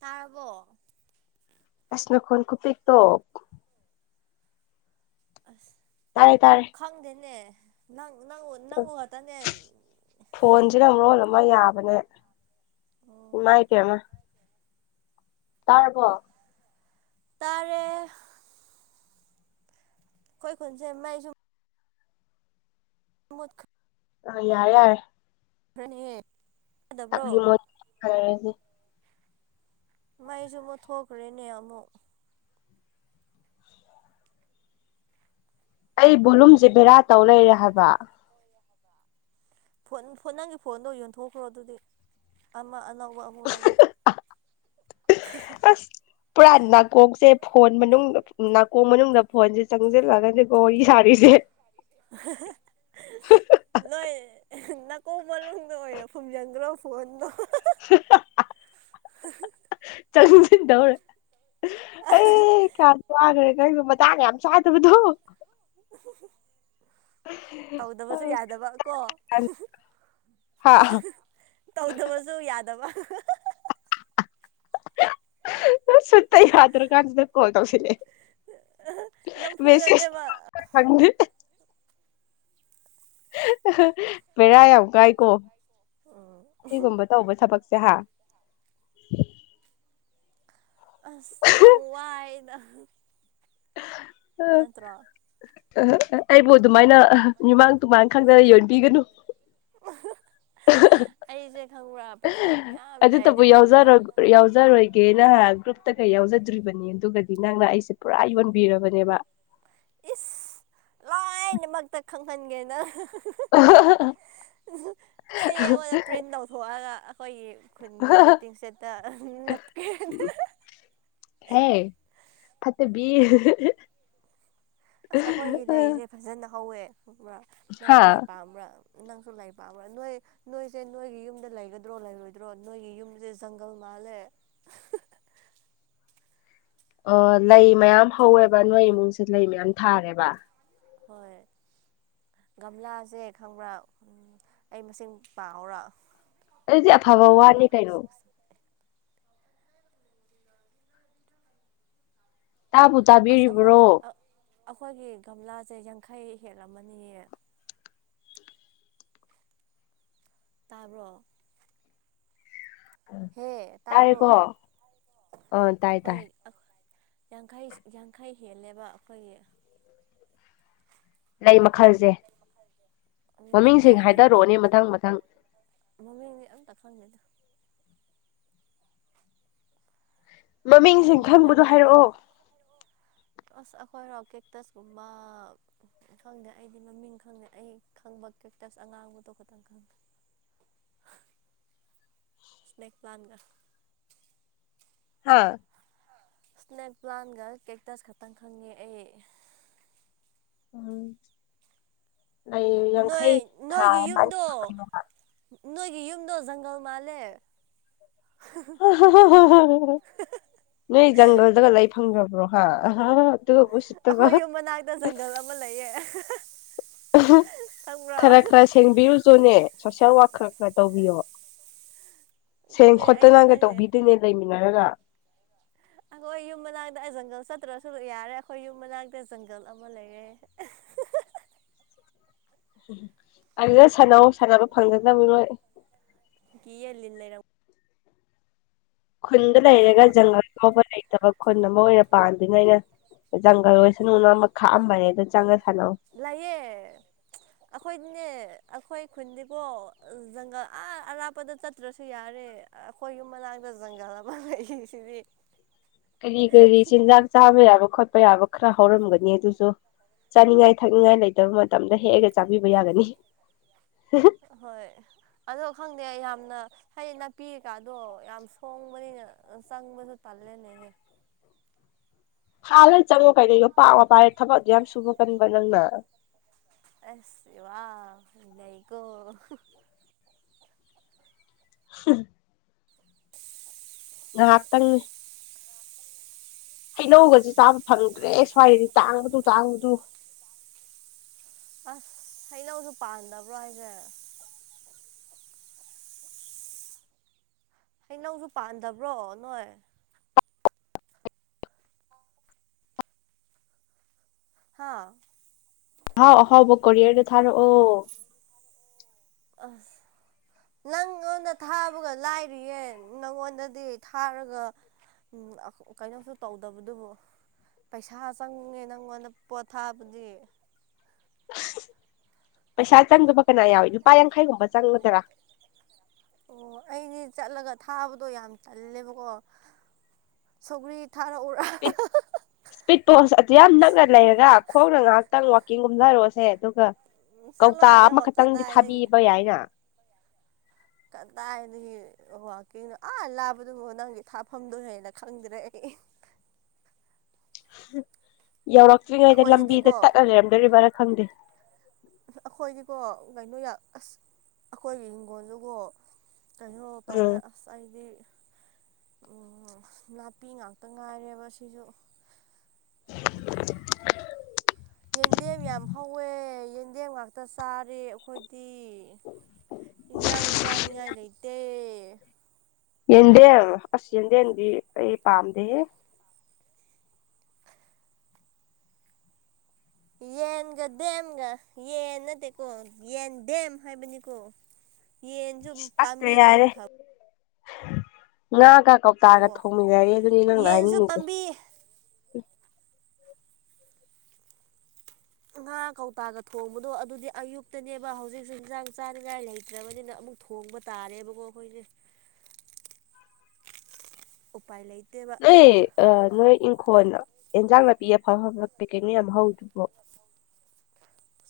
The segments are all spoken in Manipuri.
ꯇꯥꯔꯕꯣ ꯑꯁ ꯅꯈꯣꯟ ꯈꯨꯄꫭꯛꯇꯣ ꯑꯁ ꯇꯥꯔꯦ ꯇꯥꯔꯦ ꯈꯪꯗꯦꯅ‌ꯦ ꯅꯪ ꯅꯪꯎ ꯅꯪꯎ ꯉꯇꯅꯦ ꯐꯣꯟꯁꯤꯅ ꯃꯔꯣꯜ ꯑꯃ ꯌꯥꯕꯅꯦ ꯑꯣ ꯏꯃꯥꯏ ꯄ‌ꯦꯃꯥ ꯇꯥꯔꯕꯣ ꯇꯥꯔꯦ ꯑꯩꯈꯣꯏ ꯈꯨꯣꯟꯁꯦ ꯃꯥꯏꯁꯨꯨ ꯃꯠꯈ ꯑ ꯌꯥꫪ‌ꯦ ꯌꯥꫪ‌ꯦ ꯇꯅꯤ ꯑꯦ [unintelligible] ꯃꯥꯏꯁꯨ ꯃꯨꯊꯣꯛꯈ꯭ꯔꯦꯅꯦ ꯑꯃꯨꯛ ꯑꯩ ꯕꯣꯂꯨꯝꯁꯦ ꯕꯦꯔꯥ ꯇꯧ ꯂꯩꯔꯦ ꯍꯥꯏꯕ ꯐꯣꯟ ꯐꫭꯟ ꯅꯪꯒꯤ ꯐꯣꯟꯗꯣ ꯌꯣꯟꯊꯣꯛꯈ꯭ꯔꯣ ꯑꯗꯨꯗꯤ ꯑꯃ ꯑꯅꯧꯕ ꯑꯃꯨꯛ ꯂꯩꯌꫭ [inaudible] ꯑꯁ ꯄꯔꯥ ꯀꯣꯛꯁꯦ ꯐꯣꯟ ꯃꯅꯨꯡꯗ ꯅꯥꯀꯣꯡ ꯃꯅꯨꯡꯗ ꯐꯣꯟꯁꯦ ꯆꯪꯁꯤꯜꯂꯛꯒꯗꯤꯀꫭ ꯋꯥꯔꯤ ꯁꯥꯔꯤꯁꯦ [unintelligible] ꯅꯣꯏ ꯅꯥꯀꯣꯡ ꯃꯅꯨꯡꯗ ꯑꯣꯏꯅ ꯐꯨꯝꯖꯤꯟꯈ꯭ꯔꯣ ꯐꯣꯟꯗꯣ [unintelligible] [unintelligible] ꯆꯪꯁꯤꯟꯗꯧꯔꯦ ꯑꯦ ꯀꯌꯥꯗ ꯋꯥꯈ꯭ꯔꯦ ꯇꯅꯦꯦ ꯌꯥꯝꯝ ꯁꯥꯏꯦ ꯇ ꯗꯨꯨ ꯇꯧꯗꯕꯁꯨ ꯌꯥꯗꯕ ꯀꯣ ꯍꯥ ꯇꯧꯗꯕꯁꯨ ꯌꯥꯗꯕ ꯁꯇ ꯍꯥꯗꯔ ꯀꯥꯟꯁꯤꯗ ꯀꯣꯜ ꯇꯧꯁꯤꯦ ꯅꯝꯐꯨꯗꯅꯦꯕ ꯁ ꯐꯪꯦ ꯕꯦꯔꯥ ꯌꯥꯝ ꯀꯥꯏꯀꯣ ꯎꯝ ꯁꯤꯒꯨꯝꯕ ꯇꯧꯕ ꯊꯕꯛ ꯆꯍ ꯑꯁ ꯌꯥꯝ ꯋꯥꯏꯗ ꯅꯠꯇ꯭ꯔꯣ ꯑ ꯑꯩꯣ ꯑꯗꯨꯃꯥꯏꯅ ꯃꯤꯃꯥꯡ ꯇꯨꯃꯥꯡ ꯈꯪꯗꯅ ꯌꯣꯟꯕꯤꯒꯅꯨ ꯑꯩꯁꯦ ꯈꯪꯕ꯭ꯔꯥ ꯄꯩꯁꯥ ꯃꯌꯥꯝ ꯑꯗꯨꯇꯕꯨ ꯂꯩꯔꯗꯤ ꯌꯥꯎ ꯐꯒꯗꯕꯅꯤ ꯌꯥꯎꯖꯔꯣꯏꯒꯦ ꯅꯍ ꯒ꯭ꯔꯨꯞꯇ ꯀꯩ ꯌꯥꯎꯖꯗ꯭ꯔꯤꯕ ꯑꯗꯨꯒꯗꯤ ꯅꯪꯅ ꯑꯩꯁꯦ ꯄꯨꯔꯥ ꯌꯣꯟꯕꯤꯔꯕꯅꯦꯕ ꯏꯁ ꯂꯥꯏꯅꯃꯛꯇ ꯈꯪꯍꯟꯒꯦꯅ ꯆꯦꯡ ꯑꯩꯉꯣꯟꯗ ꯄ꯭ꯔꯤꯟ ꯇꯧꯊꯣꯛꯑꯒ ꯑꯩꯈꯣꯏꯒꯤ ꯈꯨꯟꯒꯤ ꯋꯦꯇꯤꯡꯁꯦꯠꯇ ꯅꯞꯀꯦ ꯎꯝ ꯐꯠꯇ ꯕꯤ ꯑꯁ ꯑꯩꯈꯣꯏꯒꯤ ꯂꯩꯁꯦ ꯐꯖꯅ ꯍꯧꯋꯦ꯭ꯔ ꯍꯥ ꯅꯪꯁꯨ ꯂꯩ ꯄꯥꯝꯕ꯭ꯔꯥ ꯅꯪꯁꯨ ꯂꯥꯏ ꯄꯥꯕꯥ ꯅꯣꯏ ꯅꯣꯏꯁꯦ ꯅꯣꯏꯒꯤ ꯌꯨꯝꯗ ꯂꯩꯒꯗ꯭ꯔꯣ ꯂꯩꯔꯣꯏꯗ꯭ꯔꯣ ꯅꯣꯏꯒꯤ ꯌꯨꯝꯁꯦ ꯖꯪꯒꯜ ꯐꯂꯦ ꯑ ꯂꯩ ꯃꯌꯥꯝ ꯍꯧꯋꯦꯕ ꯅꯣꯏ ꯏꯃꯨꯡꯁꯦ ꯂꯩ ꯃꯌꯥꯝ ꯊꯥꯔꯦꯕ ꯍꯣꯏ ꯒꯝꯂꯥꯁꯦ ꯈꯪꯕ꯭ꯔꯥ ꯑꯩ ꯃꯁꯤꯡ ꯄꯥꯎꯔꯥ ꯑꯗꯨꯗꯤ ꯑꯐꯕ ꯋꯥꯅꯤ ꯀꯩꯅꯣ ꯇꯥꯕꯨ ꯑꯁ ꯑꯩꯈꯣꯏ ꯇꯥꯕꯤꯔꯤꯕ꯭ꯔꯣ ꯑꯩꯈꯣꯏꯒꯤ ꯒꯝꯂꯥꯁꯦ ꯌꯥꯡꯈꯩ ꯍꯦꯛ ꯑꯃꯅꯤꯌꯦ ꯇꯕꯣ ꯇꯥꯏꯦꯀꯣ ꯇꯥꯕ꯭ꯔꯣ ꯑ ꯇꯥꯏ ꯑꯩꯈꯣꯏ ꯇꯥꯏ ꯌꯥꯡꯈꯩ ꯌꯥꯡꯈꯩ ꯍꯦꯜꯂꯦꯕ ꯑꯩꯈꯣꯏꯒꯤ ꯂꯩ ꯃꯈꯜꯁꯦ ꯅꯠꯇ ꯃꯃꯤꯡꯁꯤꯡ ꯂ ꯍꯥꯏꯊꯔꯛꯑꯣꯅꯦ ꯃꯊꯪ ꯃꯊꯪ ꯃꯃ ꯑ ꯇ ꯐꯣꯟ ꯂꯗ ꯃꯃꯤꯡꯁꯤꯡ ꯃꯃꯤꯡ ꯈꯪꯕꯗꯣ ꯈꯪꯗꯕꯅ ꯍꯥꯏꯔꯛꯑꯣ ꯑꯁ ꯑꯩꯈꯣꯏ ꯍꯔꯥꯎ ꯀꯦꯛꯇꯁꯀꯨꯝꯕ ꯈꯪꯗꯦ ꯑꯩꯗꯤ ꯃꯃꯤꯡ ꯈꯪꯗꯦ ꯑꯩ ꯈꯪꯕ ꯀ꯭ꯔꯦꯛꯇꯥꯁ ꯑꯉꯥꯡꯕꯨ ꯇꯣꯛ ꯈꯇꯪ ꯈꯪꯗ ꯁ꯭ꯅꯦꯦꯛ ꯄ꯭ꯂꯥꯟꯒ ꯍꯥꯥ ꯏꯁꯅꯦꯛ ꯄ꯭ꯂꯥꯟꯒ ꯀꯦꯛꯇꯁ ꯈꯛꯇꯪ ꯈꯪꯉꯦ ꯑꯩ ꯑꯨꯝ ꯑꯩ ꯅꯣꯏ ꯌꯥꯡꯈꯩ ꯊꯥꯣ ꯅꯣꯏꯒꯤ ꯌꯨꯝꯗꯣ ꯅꯣꯏꯒꯤ ꯌꯨꯝꯗꯣ ꯖꯪꯒꯜ ꯃꯥꯜꯂꯦ ꯅꯣꯏ ꯖꯪꯒꯜꯗꯒ ꯂꯩ ꯐꯪꯈ꯭ꯔꯕ꯭ꯔꯣ ꯍꯥ ꯑꯗꯨꯒ ꯎꯁꯤꯠꯇꯕ ꯑꯩꯈꯣꯏ ꯌꯨꯝ ꯃꯅꯥꯛꯇ ꯖꯪꯒꯜ ꯑꯃ ꯂꯩꯌꯦ ꯈꯪꯕ꯭ꯔꯣ ꯈꯔ ꯈꯔ ꯁꯦꯡꯕꯤꯌꯨꯁꯨꯅꯦ ꯁꯣꯁꯦꯜ ꯋꯥꯔꯛ ꯈꯔ ꯈꯔ ꯇꯧꯕꯤꯌꯣꯕ ꯁꯦꯡ ꯈꯪꯗꯦ ꯑꯩꯗꯤ ꯈꯣꯠꯇꯅꯒ ꯈꯪꯗꯦ ꯇꯧꯕꯤꯗꯣꯏꯅꯦ ꯂꯩꯃꯤꯟꯅꯔꯒ ꯑꯩꯈꯣꯏ ꯌꯨꯝ ꯃꯅꯥꯛꯇ ꯑꯩ ꯖꯪꯒꯜ ꯆꯠꯇ꯭ꯔꯁꯨ ꯌꯥꯔꯦ ꯑꯩꯈꯣꯏ ꯌꯨꯝ ꯃꯅꯥꯛꯇ ꯖꯪꯒꯜ ꯑꯃ ꯂꯩꯔꯦ [unintelligible] ꯎ ꯑꯗꯨꯗ ꯁꯥꯟꯅꯧ ꯁꯥꯟꯅꯕ ꯐꯪꯒꯗꯕ ꯃꯤꯔꯣꯏ ꯀꯤꯌꯦ ꯂ ꯂꯩꯔ ꯈꯨꯟꯗ ꯂꯩꯔꯦꯒ ꯂꯩꯔꯝꯒꯗꯧꯕ ꯖꯪꯒꯜ ꯐꯥꯎꯕ ꯂꯩꯔ ꯇꯕ ꯈꯨꯟ ꯑꯃ ꯑꯣꯏꯅ ꯄꯥꯗ꯭ꯔꯤꯉꯩꯅ ꯖꯪꯒꯜ ꯑꯣꯏꯁꯅꯨꯅ ꯑꯃ ꯈꯥꯛꯑꯝꯕꯅꯦ ꯗ ꯆꯪꯑ ꯂꯩꯥꯌꯦ ꯑꯈꯣꯏꯅꯦ꯫ ꯑꯈꯣꯏ ꯈꯨꯟꯗꯤꯀꯣ ꯖꯪꯒꯜ ꯑꯥ ꯑꯔꯥꯞꯄꯗ ꯆꯠꯇ꯭ꯔꯁꯨ ꯌꯥꯔꯦ ꯑꯩꯈꯣꯏ ꯌꯨꯝ ꯃꯅꯥꯛ ꯃꯖꯪꯒꯂ ꯑꯃ ꯂꯩꯁꯤꯗꯤ꯫ ꯀꯔꯤ-ꯀꯔꯤ ꯆꯤꯟꯖꯥꯛ ꯆꯥꯕ ꯌꯥꯕ ꯈꯣꯠꯄ ꯌꯥꯕ ꯈꯔ ꯍꯧꯔꯝꯒꯅꯤ ꯑꯗꯨꯁꯨ꯫ ꯆꯥꯅꯤꯡꯉꯥꯏ ꯊꯛꯅꯤꯡꯉꯥꯏ ꯂꯩꯇꯕ ꯃꯇꯝꯗ ꯍꯦꯛꯑꯒ ꯆꯥꯕꯤꯕ ꯌꯥꯒꯅꯤ꯫ ꯍꯣꯏ ꯑꯗꯣ ꯈꯪꯗꯦ ꯌꯥꯝꯅ ꯍꯌꯦ ꯅꯥꯄꯤ ꯀꯥꯗꯣ ꯌꯥꯝ ꯁꯣꯡꯕꯅꯤꯅ ꯆꯪꯕꯁꯨ ꯇꯜꯂꯦꯅꯦ꯫ ꯍ ꯐꯥꯜꯂꯒ ꯆꯪꯉꯣ ꯀꯩꯅꯣ ꯌꯣꯄꯥꯛꯥꯛ ꯋꯥ ꯄꯥꯏꯔꯦ ꯊꯕꯛ ꯑꯗꯨ ꯌꯥꯝ ꯁꯨꯕ ꯀꯟꯕ ꯅꯪꯅ꯫ ꯑꯁ ꯋꯥ ꯅꯩꯀꯣ꯫ [unintelligible] ꯉꯍꯥꯛꯇꯪꯅꯤ꯫ ꯍꯩꯅꯧꯒꯁꯤ ꯆꯥꯕ ꯐꯪꯔꯗ꯭ꯔꯦ ꯁ꯭ꯋꯥꯏꯗꯤ ꯇꯥꯡꯕꯗꯨ-ꯇꯥꯡꯕꯗꯨ꯫ ꯑꯁ ꯍꯩꯅꯧꯁꯨ ꯄꯥꯟꯗꯕ꯭ꯔꯣ ꯍꯥꯏꯁꯦ꯫ ꯍꯩꯅꯧꯁꯨ ꯄꯥꯟꯗꯕ꯭ꯔꯣ ꯅꯣꯏ꯫ ꯍꯥꯥ ꯑꯍꯥꯎ ꯑꯍꯥꯎꯕ ꯀꫭꯔꯤꯌꯔꯗ ꯊꯥꯔꯛꯑꯣ꯫ ꯑꯁ ꯅꯪꯉꯣꯟꯗ ꯊꯥꯕꯒ ꯂꯥꯏꯔꯤꯌꯦ ꯅꯪꯉꯣꯟꯗꯗꯤ ꯊꯥꯔꯒ ꯎꯝ ꯀꯩꯅꯣꯝꯁꯨ ꯇꯧꯗꯕꯗꯨꯕꯨ꯫ ꯄꯩꯁꯥ ꯆꯪꯉꯦ ꯅꯪꯉꯣꯟꯗ ꯄꯣꯠ ꯊꯥꯕꯗꯤ꯫ ꯄꯩꯁꯥ ꯆꯪꯗꯕ ꯀꯅꯥ ꯌꯥꯎꯏꯤ ꯂꯨꯄꯥ ꯌꯥꯡꯈꯩꯒꯨꯝꯕ ꯆꯪꯒꯗ꯭ꯔꯥ꯫ ꯑꯣ ꯑꯩꯗꯤ ꯆꯠꯂꯒ ꯊꯥꯕꯗꯣ ꯌꯥꯝ ꯇꯜꯂꯦꯕꯀꯣ ꯁꯧꯒ꯭ꯔꯤ ꯊꯥꯔꯛꯎꯔꯥ ꯏꯁꯄꯤꯠ ꯏꯁꯄꯤꯠ ꯄꯣꯁ ꯑꯗꯨ ꯌꯥꯝ ꯅꯛꯅ ꯂꯩꯔꯒ ꯈꯣꯡꯅ ꯉꯥꯏꯍꯥꯛꯇꯪ ꯋꯥꯛ ꯀꯤꯡ ꯀꯨꯝꯊꯔꫭꯁꯦ ꯑꯗꯨꯒ ꯆꯠꯂꯣ ꯀꯧꯇꯥ ꯑꯥꯗ ꯑꯃꯈꯛꯇꯪꯗꯤ ꯊꯥꯕꯤꯕ ꯌꯥꯏꯅꯥ꯫ ꯀꯇꯗꯥꯏꯗꯒꯤ꯫ ꯑꯣ ꯀꯩꯅꯣ ꯑꯥ ꯂꯥꯕꯗꯨꯣ ꯅꯪꯒꯤ ꯊꯥꯐꯝꯗꯣꯍꯦꯅ ꯈꯪꯗ꯭ꯔꯦ ꯑꯩ꯫ [unintelligible] [unintelligible] ꯌꯧꯔꯛꯇ꯭ꯔꯤꯉꯩꯗ ꯂꯝꯕꯤꯗ ꯑꯩꯈꯣꯏꯗꯗꯤꯀꯣ ꯇꯠꯅ ꯂꯩꯔꯝꯗꯣꯏꯔꯤꯕꯔ ꯈꯪꯗꯦ꯫ ꯀꯣ ꯀꯩꯅꯣ ꯔꯥ ꯑꯁ ꯑꯈꯣꯏꯒꯤ ꯍꯤꯡꯈꯣꯜꯗꯨꯀꯣ ꯀꯩꯅꯣ ꯇꯧꯋꯦ ꯎꯝ ꯑꯁ ꯑꯩꯗꯤ ꯎꯝ ꯅꯥꯄꯤ ꯉꯥꯛꯇ ꯉꯥꯏꯔꯦꯕ ꯁꯤꯁꯨ꯫ ꯌꯦꯟꯗꯦꯝ ꯌꯥꯝ ꯍꯧꯋꯦ ꯌꯦꯟꯗꯦꯝ ꯉꯥꯛꯇ ꯆꯥꯔꯦ ꯑꯩꯈꯣꯏꯗꯤ꯫ ꯏꯟꯖꯥꯡꯁ ꯆꯥꯅꯤꯡꯉꯥꯏ ꯂꯩꯇꯦ꯫ ꯌꯦꯞꯗꯦꯝ ꯑꯁ ꯌꯦꯟꯗꯦꯝꯗꯤ ꯑꯩ ꯄꯥꯝꯗꯦ꯫ ꯌꯦ ꯌꯦꯟꯒ ꯗꯦꯝꯒ ꯌꯦꯟ ꯅꯠꯇꯦꯀꯣ ꯌꯦꯟ ꯗꯦꯝ ꯍꯥꯏꯕꯅꯤꯀꯣ꯫ ꯌꯦꯟꯁꯨ ꯄꯥꯝꯕꯤ ꯂꯩꯔꯗꯤ ꯐ ꯉꯥ ꯀ ꯀꯧꯇꯥꯒ ꯐꯕꯀꯣ ꯊꯣꯡꯃꯤꯟꯅꯔꯦ ꯑꯗꯨꯅꯤ ꯅꯪꯅ ꯌꯦꯟꯁꯨ ꯍꯥꯏꯅꯤꯡꯉꯤꯁꯦ꯫ ꯄꯥꯝꯕꯤ ꯉꯥ ꯀꯧꯇꯥꯒ ꯊꯣꯡꯕꯗꯣ ꯑꯗꯨꯗꯤ ꯑꯌꯨꯛꯇꯅꯦꯕ ꯍꯧꯖꯤꯛꯁꯨ ꯌꯦꯟꯖꯥꯡ ꯆꯥꯅꯤꯡꯉꯥꯏ ꯂꯩꯇ꯭ꯔꯕꯅꯤꯅ ꯑꯃꯨꯛ ꯊꯣꯡꯕ ꯇꯥꯔꯦꯕꯀꯣ ꯑꯈꯣꯏꯁꯦ꯫ ꯎꯄꯥꯏ ꯂꯩ ꯅꯣꯏ ꯑ ꯅꯣꯏ ꯏꯪꯈꯣꯟ ꯌꯦꯟꯖꯥꯡ ꯅꯥꯄꯤ ꯑꯐ ꯑꯐꯕ ꯄꯦꯀꯦꯠ ꯃꯌꯥꯝ ꯍꯧꯗꯨꯕꯣ꯫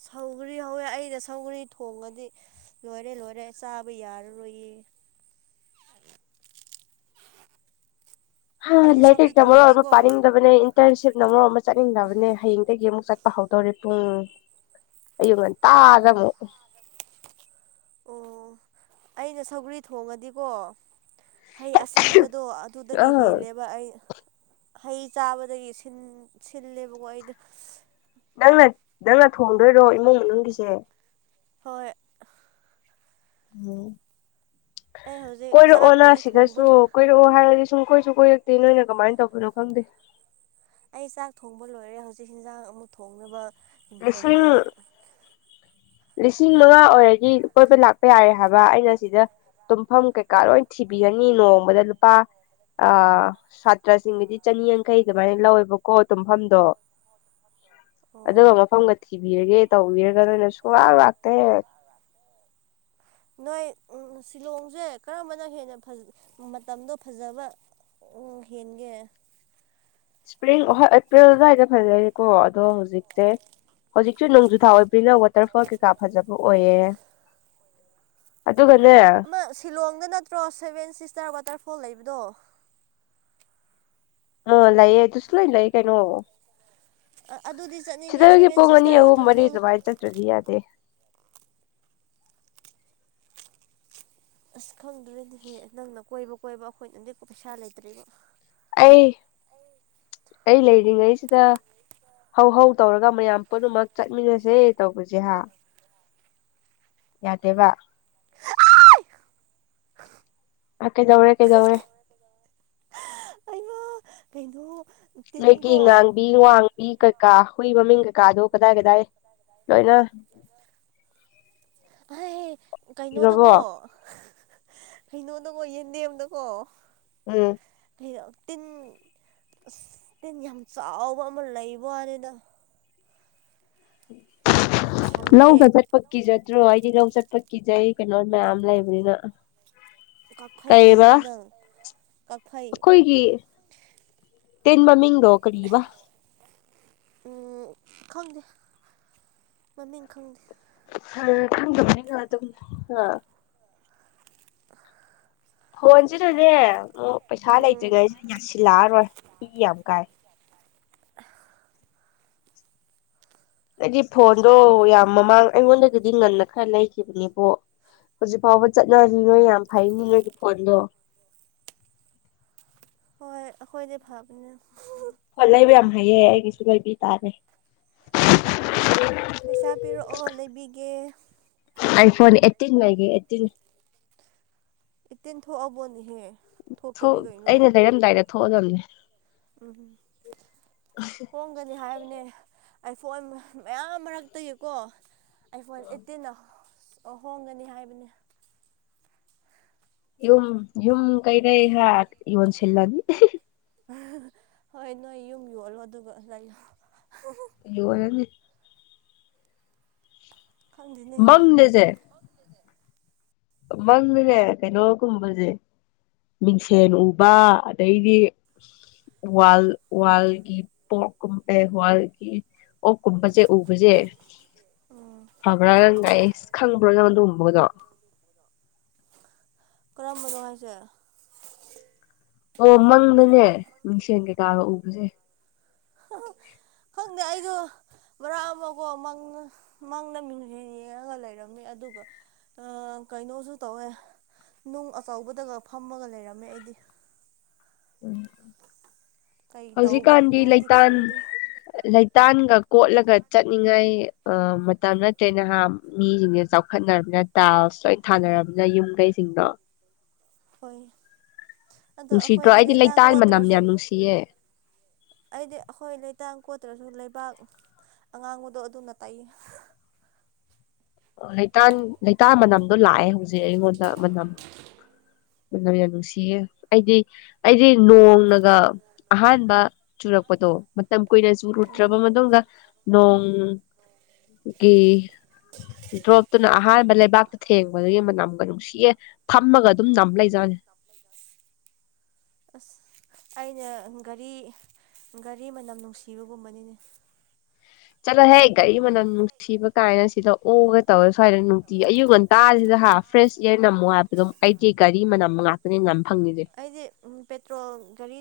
ꯁꯧꯒ꯭ꯔꯤ ꯍꯧꯋꯦ ꯑꯩꯅ ꯁꯧꯒ꯭ꯔꯤ ꯊꯣꯡꯉꯡꯑꯗꯤ ꯂꯣꯏꯔꯦ-ꯂꯣꯏꯔꯦ ꯆꯥꯕ ꯌꯥꯔꯔꯣꯏꯌꯦ꯫ [unintelligible] ꯍꯥ ꯑꯩꯅ ꯁꯧꯒ꯭ꯔꯤ ꯂꯥꯏꯔꯤꯛꯇ ꯃꯔꯣ ꯑꯃ ꯊꯣꯡꯉꯗꯤꯀꯣ ꯄꯥꯅꯤꯡꯗꯕꯅꯦ ꯏꯟꯇꯔꯟꯁꯤꯞꯅ ꯃꯔꯣꯟ ꯑꯃ ꯆꯠꯅꯤꯡꯗꯕꯅꯦ ꯍꯌꯦꯡꯗꯒꯤ ꯑꯃꯨꯛ ꯆꯠ ꯄ ꯍꯧꯗꯧꯔꯤꯦ ꯄꯨꯡ ꯑꯌꯨꯛ ꯉꯟꯇꯥꯒ ꯑꯃꯨꯛ ꯑꯣ ꯑꯩꯅ ꯁꯒꯔꯤ ꯊꯣꯡꯉꯗꯤꯀꯣ ꯍꯩ ꯑꯁꯤꯟꯕꯗꯣ ꯑꯗꯨꯗꯒꯤ ꯑꯥ ꯍꯦꯜꯂꯦꯕ ꯑꯩ ꯍꯩ ꯆꯥꯕꯗꯒꯤ ꯁꯤꯜꯂꯦꯕꯀꯣ ꯑꯩꯗꯣ ꯅꯪꯅ ꯅꯪꯅ ꯊꯣꯡꯗꯣꯏꯔꯣ ꯏꯃꯨꯡ ꯃꯅꯨꯡꯒꯤꯁꯦ ꯍꯣꯏ ꯎꯝ ꯑꯩ ꯍꯧꯖꯤꯛ ꯀꯣꯏꯔꯛꯑꯣꯅ ꯆꯥꯛꯄꯨꯗꯤ ꯊꯣꯡꯕ ꯁꯤꯗꯁꯨ ꯀꯣꯏꯔꯛꯑꯣ ꯍꯥꯏꯔꯗꯤꯁꯨ ꯁꯨꯡ ꯀꯣꯏꯁꯨ ꯀꯣꯏꯔꯛꯇꯦ ꯅꯣꯏꯅ ꯀꯃꯥꯏꯅ ꯇꯧꯕꯅꯣ ꯈꯪꯗꯦ ꯑꯩ ꯆꯥꯛ ꯊꯣꯡꯕ ꯂꯣꯏꯔꯦ ꯍꯧꯖꯤꯛ ꯍꯟꯖꯥꯡ ꯑꯃꯨꯛ ꯊꯣꯡꯅꯕ ꯏꯪꯈꯣꯜꯗ ꯂꯤꯁꯤꯡ ꯂꯤꯁꯤꯡ ꯃꯉꯥ ꯑꯣꯏꯔꯒꯤ ꯀꯣꯏꯕ ꯂꯥꯛꯄ ꯌꯥꯔꯦ ꯍꯥꯏꯕ ꯑꯩꯅ ꯁꯤꯗ ꯇꯨꯝꯐꯝ ꯀꯩꯀꯥ ꯂꯣꯏ ꯊꯤꯕꯤꯒꯅꯤ ꯅꯣꯡꯃꯗ ꯂꯨꯄꯥ ꯑ ꯁꯥꯇ꯭ꯔꯁꯤꯡꯒꯤꯗꯤ ꯆꯅꯤꯌꯥꯡꯈꯩ ꯑꯗꯨꯃꯥꯏꯅ ꯂꯧꯋꯦꯕꯀꯣ ꯇꯨꯝꯐꯝꯗꯣ ꯑꯗ ꯑꯣ ꯁꯤꯕꯤꯔꯒꯦ ꯇꯧꯕꯤꯔꯒ ꯅꯣꯏꯅ ꯁꯨꯡꯋꯥ ꯂꯥꯛꯇꯦ ꯅꯣꯏ ꯎ ꯁꯤꯂꯣꯡꯁꯦ ꯀꯔꯝꯕꯅ ꯍꯦꯟꯅ ꯃꯇꯝꯗꯣ ꯐꯖꯕ ꯎ ꯍꯦꯟꯒꯦ ꯏꯁꯄ꯭ꯔꯤꯡꯣꯏ ꯑꯦꯄ꯭ꯔꯤꯜ ꯑꯗꯨꯋꯥꯏꯗ ꯐꯖꯩꯀꯣ ꯑꯗꯣ ꯍꯧꯖꯤꯛꯁꯦ ꯍꯧꯖꯤꯛꯁꯨ ꯅꯣꯡꯖꯨꯊꯥ ꯑꯣꯏꯕꯅꯤꯅ ꯋꯥꯇꯔꯐꯣꯜ ꯀꯩꯀꯥ ꯐꯖꯕ ꯑꯣꯏꯌꯦ ꯑꯣꯏꯣꯏ ꯑꯗꯨꯒꯅꯦ ꯑꯃ ꯁꯤꯂꯣꯡꯗ ꯅꯠꯇ꯭ꯔꯣ ꯁꯚꯦꯟ ꯁꯤꯁꯇꯔ ꯋꯥꯇꯔꯐꯣꯜ ꯂꯩꯕꯗꯣ ꯎ ꯂꯩꯌꯦ ꯇꯁꯨ ꯂꯣꯏ ꯀꯅ ꯑꯣ ꯑꯗꯨꯗꯤ ꯆꯠꯅꯤꯡꯉꯦ ꯁꯤꯗꯒꯤ ꯁꯚꯦꯟ ꯄꯨꯡ ꯑꯅꯤ ꯁꯤꯁꯇꯔ ꯑꯍꯨꯝ ꯃꯔꯤ ꯋꯥꯇꯔꯐꯣꯜ ꯑꯗꯨꯃꯥꯏꯅ ꯆꯠꯇ꯭ꯔꯗꯤ ꯌꯥꯗꯦ ꯑꯁ ꯈꯪꯗ꯭ꯔꯗꯤꯍꯦ ꯅꯪꯅ ꯀꯣꯏꯕ ꯀꯣꯏꯕ ꯑꯩꯈꯣꯏꯅ ꯑꯦꯛꯄ ꯄꯩꯁꯥ ꯂꯩꯇ꯭ꯦꯔꯤꯕ ꯑꯩ ꯑꯩ ꯂꯩꯔꯤꯉꯩꯁꯤꯗ ꯍꯧ ꯍꯧ ꯇꯧꯔꯒ ꯃꯌꯥꯝ ꯄꯨꯝꯅꯃꯛ ꯆꯠꯃꯤꯟꯅꯁꯦ ꯇꯧꯕꯁꯦ ꯍꯥ ꯌꯥꯗꯦꯕ ꯑ ꯀꯩꯗꯧꯔꯦ ꯀꯩꯗꯧꯔꯦ ꯑꯩꯅ ꯀꯩꯅꯣ ꯂꯩꯒꯤ ꯇꯤꯟꯀꯣ ꯉꯥꯡꯕꯤ ꯋꯥꯡꯕꯤ ꯀꯀꯥ ꯍꯨꯏ ꯃꯃꯤꯡ ꯀꯀꯥꯗꯣ ꯀꯗꯥꯏ ꯀꯗꯥꯏ ꯅꯣꯏꯅ ꯍꯥꯏ ꯏꯈ꯭ꯔꯕꯣ ꯀꯩꯅꯣꯗꯀꯣ ꯀꯩꯅꯣꯗꯀꯣ ꯌꯦꯟꯗꯦꯝꯗꯀꯣ ꯎꯝ ꯗ ꯇꯤꯟ ꯑꯁ ꯇꯤꯟ ꯌꯥꯝ ꯆꯥꯎꯕ ꯑꯃ ꯂꯩꯕꯅꯤꯗ ꯈꯪꯉꯦ ꯂꯧꯧꯒ ꯆꯠꯄꯛꯀꯤꯖꯠꯇ꯭ꯔꯣ ꯍꯥꯏꯗꯤ ꯂꯧꯧ ꯆꯠꯄ ꯀꯖꯩ ꯀꯩꯅꯣꯔꯃꯦꯌꯥꯝꯝꯂ ꯏꯕꯅꯤꯅ ꯀꯛꯐꯩ ꯀꯤꯕ꯭ꯔꯥ ꯅꯪ ꯀꯛꯐꯩ ꯇꯤꯟ ꯃꯃꯤꯡꯗꯣ ꯀꯔꯤꯕꯥ ꯎꯝ ꯈꯪꯗꯦ ꯃꯃꯤꯡ ꯈꯪꯗꯦ ꯑ ꯊꯪꯅꯤ ꯉ ꯑꯗꯨꯝ ꯑ ꯐꯣꯟꯁꯤꯗꯅꯦ ꯑꯃ ꯄꯩꯁꯥ ꯎꯝ ꯂꯩꯇ꯭ꯔꯤꯉꯩꯁꯨ ꯌꯥꯁꯤꯜꯂꯛꯑꯔꯣꯏ ꯐ ꯌꯥꯝ ꯀꯥꯏ ꯑꯩꯗꯤ ꯐꯣꯟꯗꯣ ꯌꯥꯝ ꯃꯃꯥꯡ ꯑꯩꯉꯣꯟꯗꯒꯤꯗꯤ ꯉꯟꯅ ꯈꯔ ꯂꯩꯈꯤꯕꯅꯦꯕ ꯍꯧꯖꯤꯛ ꯐꯥꯎꯕ ꯆꯠꯅꯔꯤ ꯅꯣꯏ ꯌꯥꯝ ꯐꯩꯅꯤ ꯅꯣꯏꯒꯤ ꯐꯣꯟꯗꯣ ꯍꯣꯏ ꯍꯈꯣꯏꯗꯤ ꯐꯕꯅꯦ ꯍꯣꯏ ꯂꯩꯕ ꯌꯥꯝ ꯍꯩꯌꯦ ꯑꯩꯒꯤꯁꯨ ꯂꯩꯕꯤ ꯇꯥꯔꯦ ꯄꯩꯁꯥ ꯄꯤꯔꯛꯑꯣ ꯂꯩꯕꯤꯒꯦ ꯑꯥꯏ ꯐꯣꯟ ꯑꯦꯠꯇꯤꯟ ꯂꯒꯤꯦꯠꯇꯤꯟ ꯏꯇꯦꯟ ꯊꯣꯛꯑꯕꯣꯟꯍꯦ ꯑꯩꯅ ꯂꯩꯔꯝꯗꯥꯏꯗ ꯊꯣꯛꯑꯗꯕꯅꯦ ꯎꯝ ꯍꯣꯡꯒꯅꯤ ꯍꯥꯏ ꯅꯦ ꯑꯥꯏꯐꯣꯟ ꯃꯌꯥꯝ ꯃꯔꯛꯇꯒꯤꯀꯣ ꯑꯥꯏꯐꯣꯟ ꯑꯦꯠꯇꯤꯗ ꯑꯣ ꯍꯣꯡꯒꯅꯤ ꯍꯥꯏꯕꯅꯦ ꯍ ꯍ ꯀꯩꯔ ꯍ ꯌꯟ ꯁꯤꯜꯂꯅꯤ ꯍꯣꯏ ꯅꯣꯏ ꯌꯨꯝ ꯌꯣꯜꯂꯣ ꯑꯗꯨꯒ ꯂꯩꯂꯣ ꯀ ꯋꯥꯂꯅꯦ ꯈꯪꯗꯦꯅꯦ ꯅꯖꯦ ꯃꯪꯗꯅꯦ ꯀꯩꯅꯣꯒꯨꯝꯕꯁꯦ ꯃꯤꯡꯁꯦꯟ ꯎꯕ ꯑꯗꯩꯗꯤ ꯋꯥꯜ ꯋꯥꯜꯒꯤ ꯄꯣꯛ ꯋꯥꯜꯒꯤ ꯑꯣ ꯀꯨꯝꯕꯁꯦ ꯎꯕꯁꯦ ꯎꯝ ꯐꯕ꯭ꯔꯥ ꯅꯪ ꯉ ꯑꯩ ꯈꯪꯕ꯭ꯔꯥ ꯅꯪꯣꯟꯗꯣꯡꯕꯒꯗꯣ ꯀꯔꯝꯕꯗꯅꯨꯡ ꯍꯥꯏꯁꯦ ꯑꯣ ꯃꯪꯗꯅꯦ ꯃꯤꯡꯁꯦꯝ ꯀꯩꯀꯥꯒ ꯎꯕꯁꯦ ꯍꯪꯅꯦꯦ ꯑꯩꯒ ꯃꯔꯛ ꯑꯃꯒꯣ ꯃꯪꯅ ꯃꯪꯅ ꯃꯤꯡꯁꯤ ꯌꯦꯡꯉꯒ ꯂꯩꯔꯝꯃꯤ ꯑꯗꯨꯒ ꯑ ꯀꯩꯩꯅꯣꯁꯨꯨ ꯇꯧꯋ ꯅꯨꯡ ꯑꯆꯧꯕꯗꯒ ꯐꯝꯃꯒ ꯂꯩꯔꯝꯃꯦ ꯑꯩꯗꯤ ꯎ ꯀꯩ ꯍꯧꯖꯤꯛꯀꯥꯟꯗꯤ ꯇꯧꯕꯒꯤꯅꯣꯗꯤ ꯂꯩꯇꯥꯟ ꯈꯪꯗꯦ ꯂꯩꯇꯥꯟꯒ ꯀꯣꯠꯂꯒ ꯆꯠꯅꯤꯡꯉꯥꯏ ꯃꯇꯝ ꯅꯠꯇ꯭ꯔꯦ ꯅꯍꯥꯟ ꯃꯤꯁꯤꯡꯁꯦ ꯆꯥꯎꯈꯠꯅꯕ ꯅꯠꯇ ꯑꯁꯣꯏ ꯊꯥꯅꯃꯤꯅ ꯌꯨꯝ ꯀꯩꯁꯤꯡꯗꯣ ꯍꯣꯏ ꯑꯗꯣ ꯅꯨꯡꯁꯤꯗ꯭ꯔꯣ ꯑꯩꯈꯣꯏꯗꯤ ꯑꯩꯗꯤ ꯂꯩꯇꯥꯡ ꯂꯩꯇ ꯃꯅꯝꯅꯦ ꯀꯣꯠꯇ꯭ꯔꯁꯨ ꯌꯥꯝ ꯅꯨꯡꯁꯤꯌꯦ ꯑꯩꯗꯤ ꯑꯩꯈꯣꯏ ꯂꯩꯇꯥꯡ ꯀꯣꯠꯇ꯭ꯔꯁꯨ ꯂꯩꯕꯥꯛ ꯑꯉꯥꯡꯕꯗꯣ ꯑꯗꯨꯅ ꯇꯥꯏ ꯂꯩꯇꯥꯟ ꯂꯩꯇꯥ ꯃꯅꯝꯗꯣ ꯂꯥꯛꯑꯦ ꯍꯧꯖꯤꯛ ꯑꯩꯉꯣꯟꯗ ꯃꯅꯝ ꯃ ꯌꯥꯝ ꯅꯨꯡꯁꯤꯌꯦꯦ ꯑꯩꯗꯤ ꯑꯩꯗꯤ ꯅꯣꯡꯅꯒ ꯑꯍꯥꯟꯕ ꯆꯨꯔꯛꯄꯗꯣ ꯃꯇꯝ ꯀꯨꯏꯅ ꯆꯨꯔꯨꯗ꯭ꯔꯕ ꯎꯝ ꯃꯇꯨꯡꯗ ꯅꯣꯡꯣꯡ ꯒꯤ ꯗ꯭ꯔꯣꯞꯇꯨꯅ ꯑꯍꯥꯟꯕ ꯂꯩꯕꯥꯛꯇ ꯊꯦꯡꯕꯗꯨꯒꯤ ꯃꯅꯝꯒ ꯅꯨꯡꯁꯤꯌꯦ ꯐꯝꯃꯒ ꯖ ꯑꯁ ꯑꯩꯅ ꯒꯥꯔꯤ ꯒꯥꯔꯤ ꯃꯅꯝ ꯅꯨꯡꯁꯤꯕꯒꯨꯝꯕꯅꯤꯅꯦ ꯆꯠꯂꯣꯍꯦ ꯒꯥꯔꯤ ꯃꯅꯝ ꯅꯨꯡꯁꯤꯕ ꯀꯥꯏꯅ ꯁꯤꯗ ꯑꯣꯒ ꯇꯧꯔꯦ ꯁ꯭ꯋꯥꯏꯗ ꯗꯤ ꯑꯌꯨꯛ ꯉꯟꯇꯥꯁꯤꯗ ꯍꯥ ꯐ꯭ꯔꯦꯁ ꯏꯌꯥꯔ ꯅꯝꯃꯣ ꯍꯥꯏꯕꯗꯣ ꯑꯩꯗꯤ ꯒꯥꯔꯤ ꯃꯅꯝ ꯉꯥꯛꯇꯅꯦ ꯉꯝ ꯐꯪꯉꯗꯦ ꯑꯩꯗꯤꯦ ꯎ ꯄꯦꯇ꯭ꯔꯣꯜ ꯒꯥꯔꯤ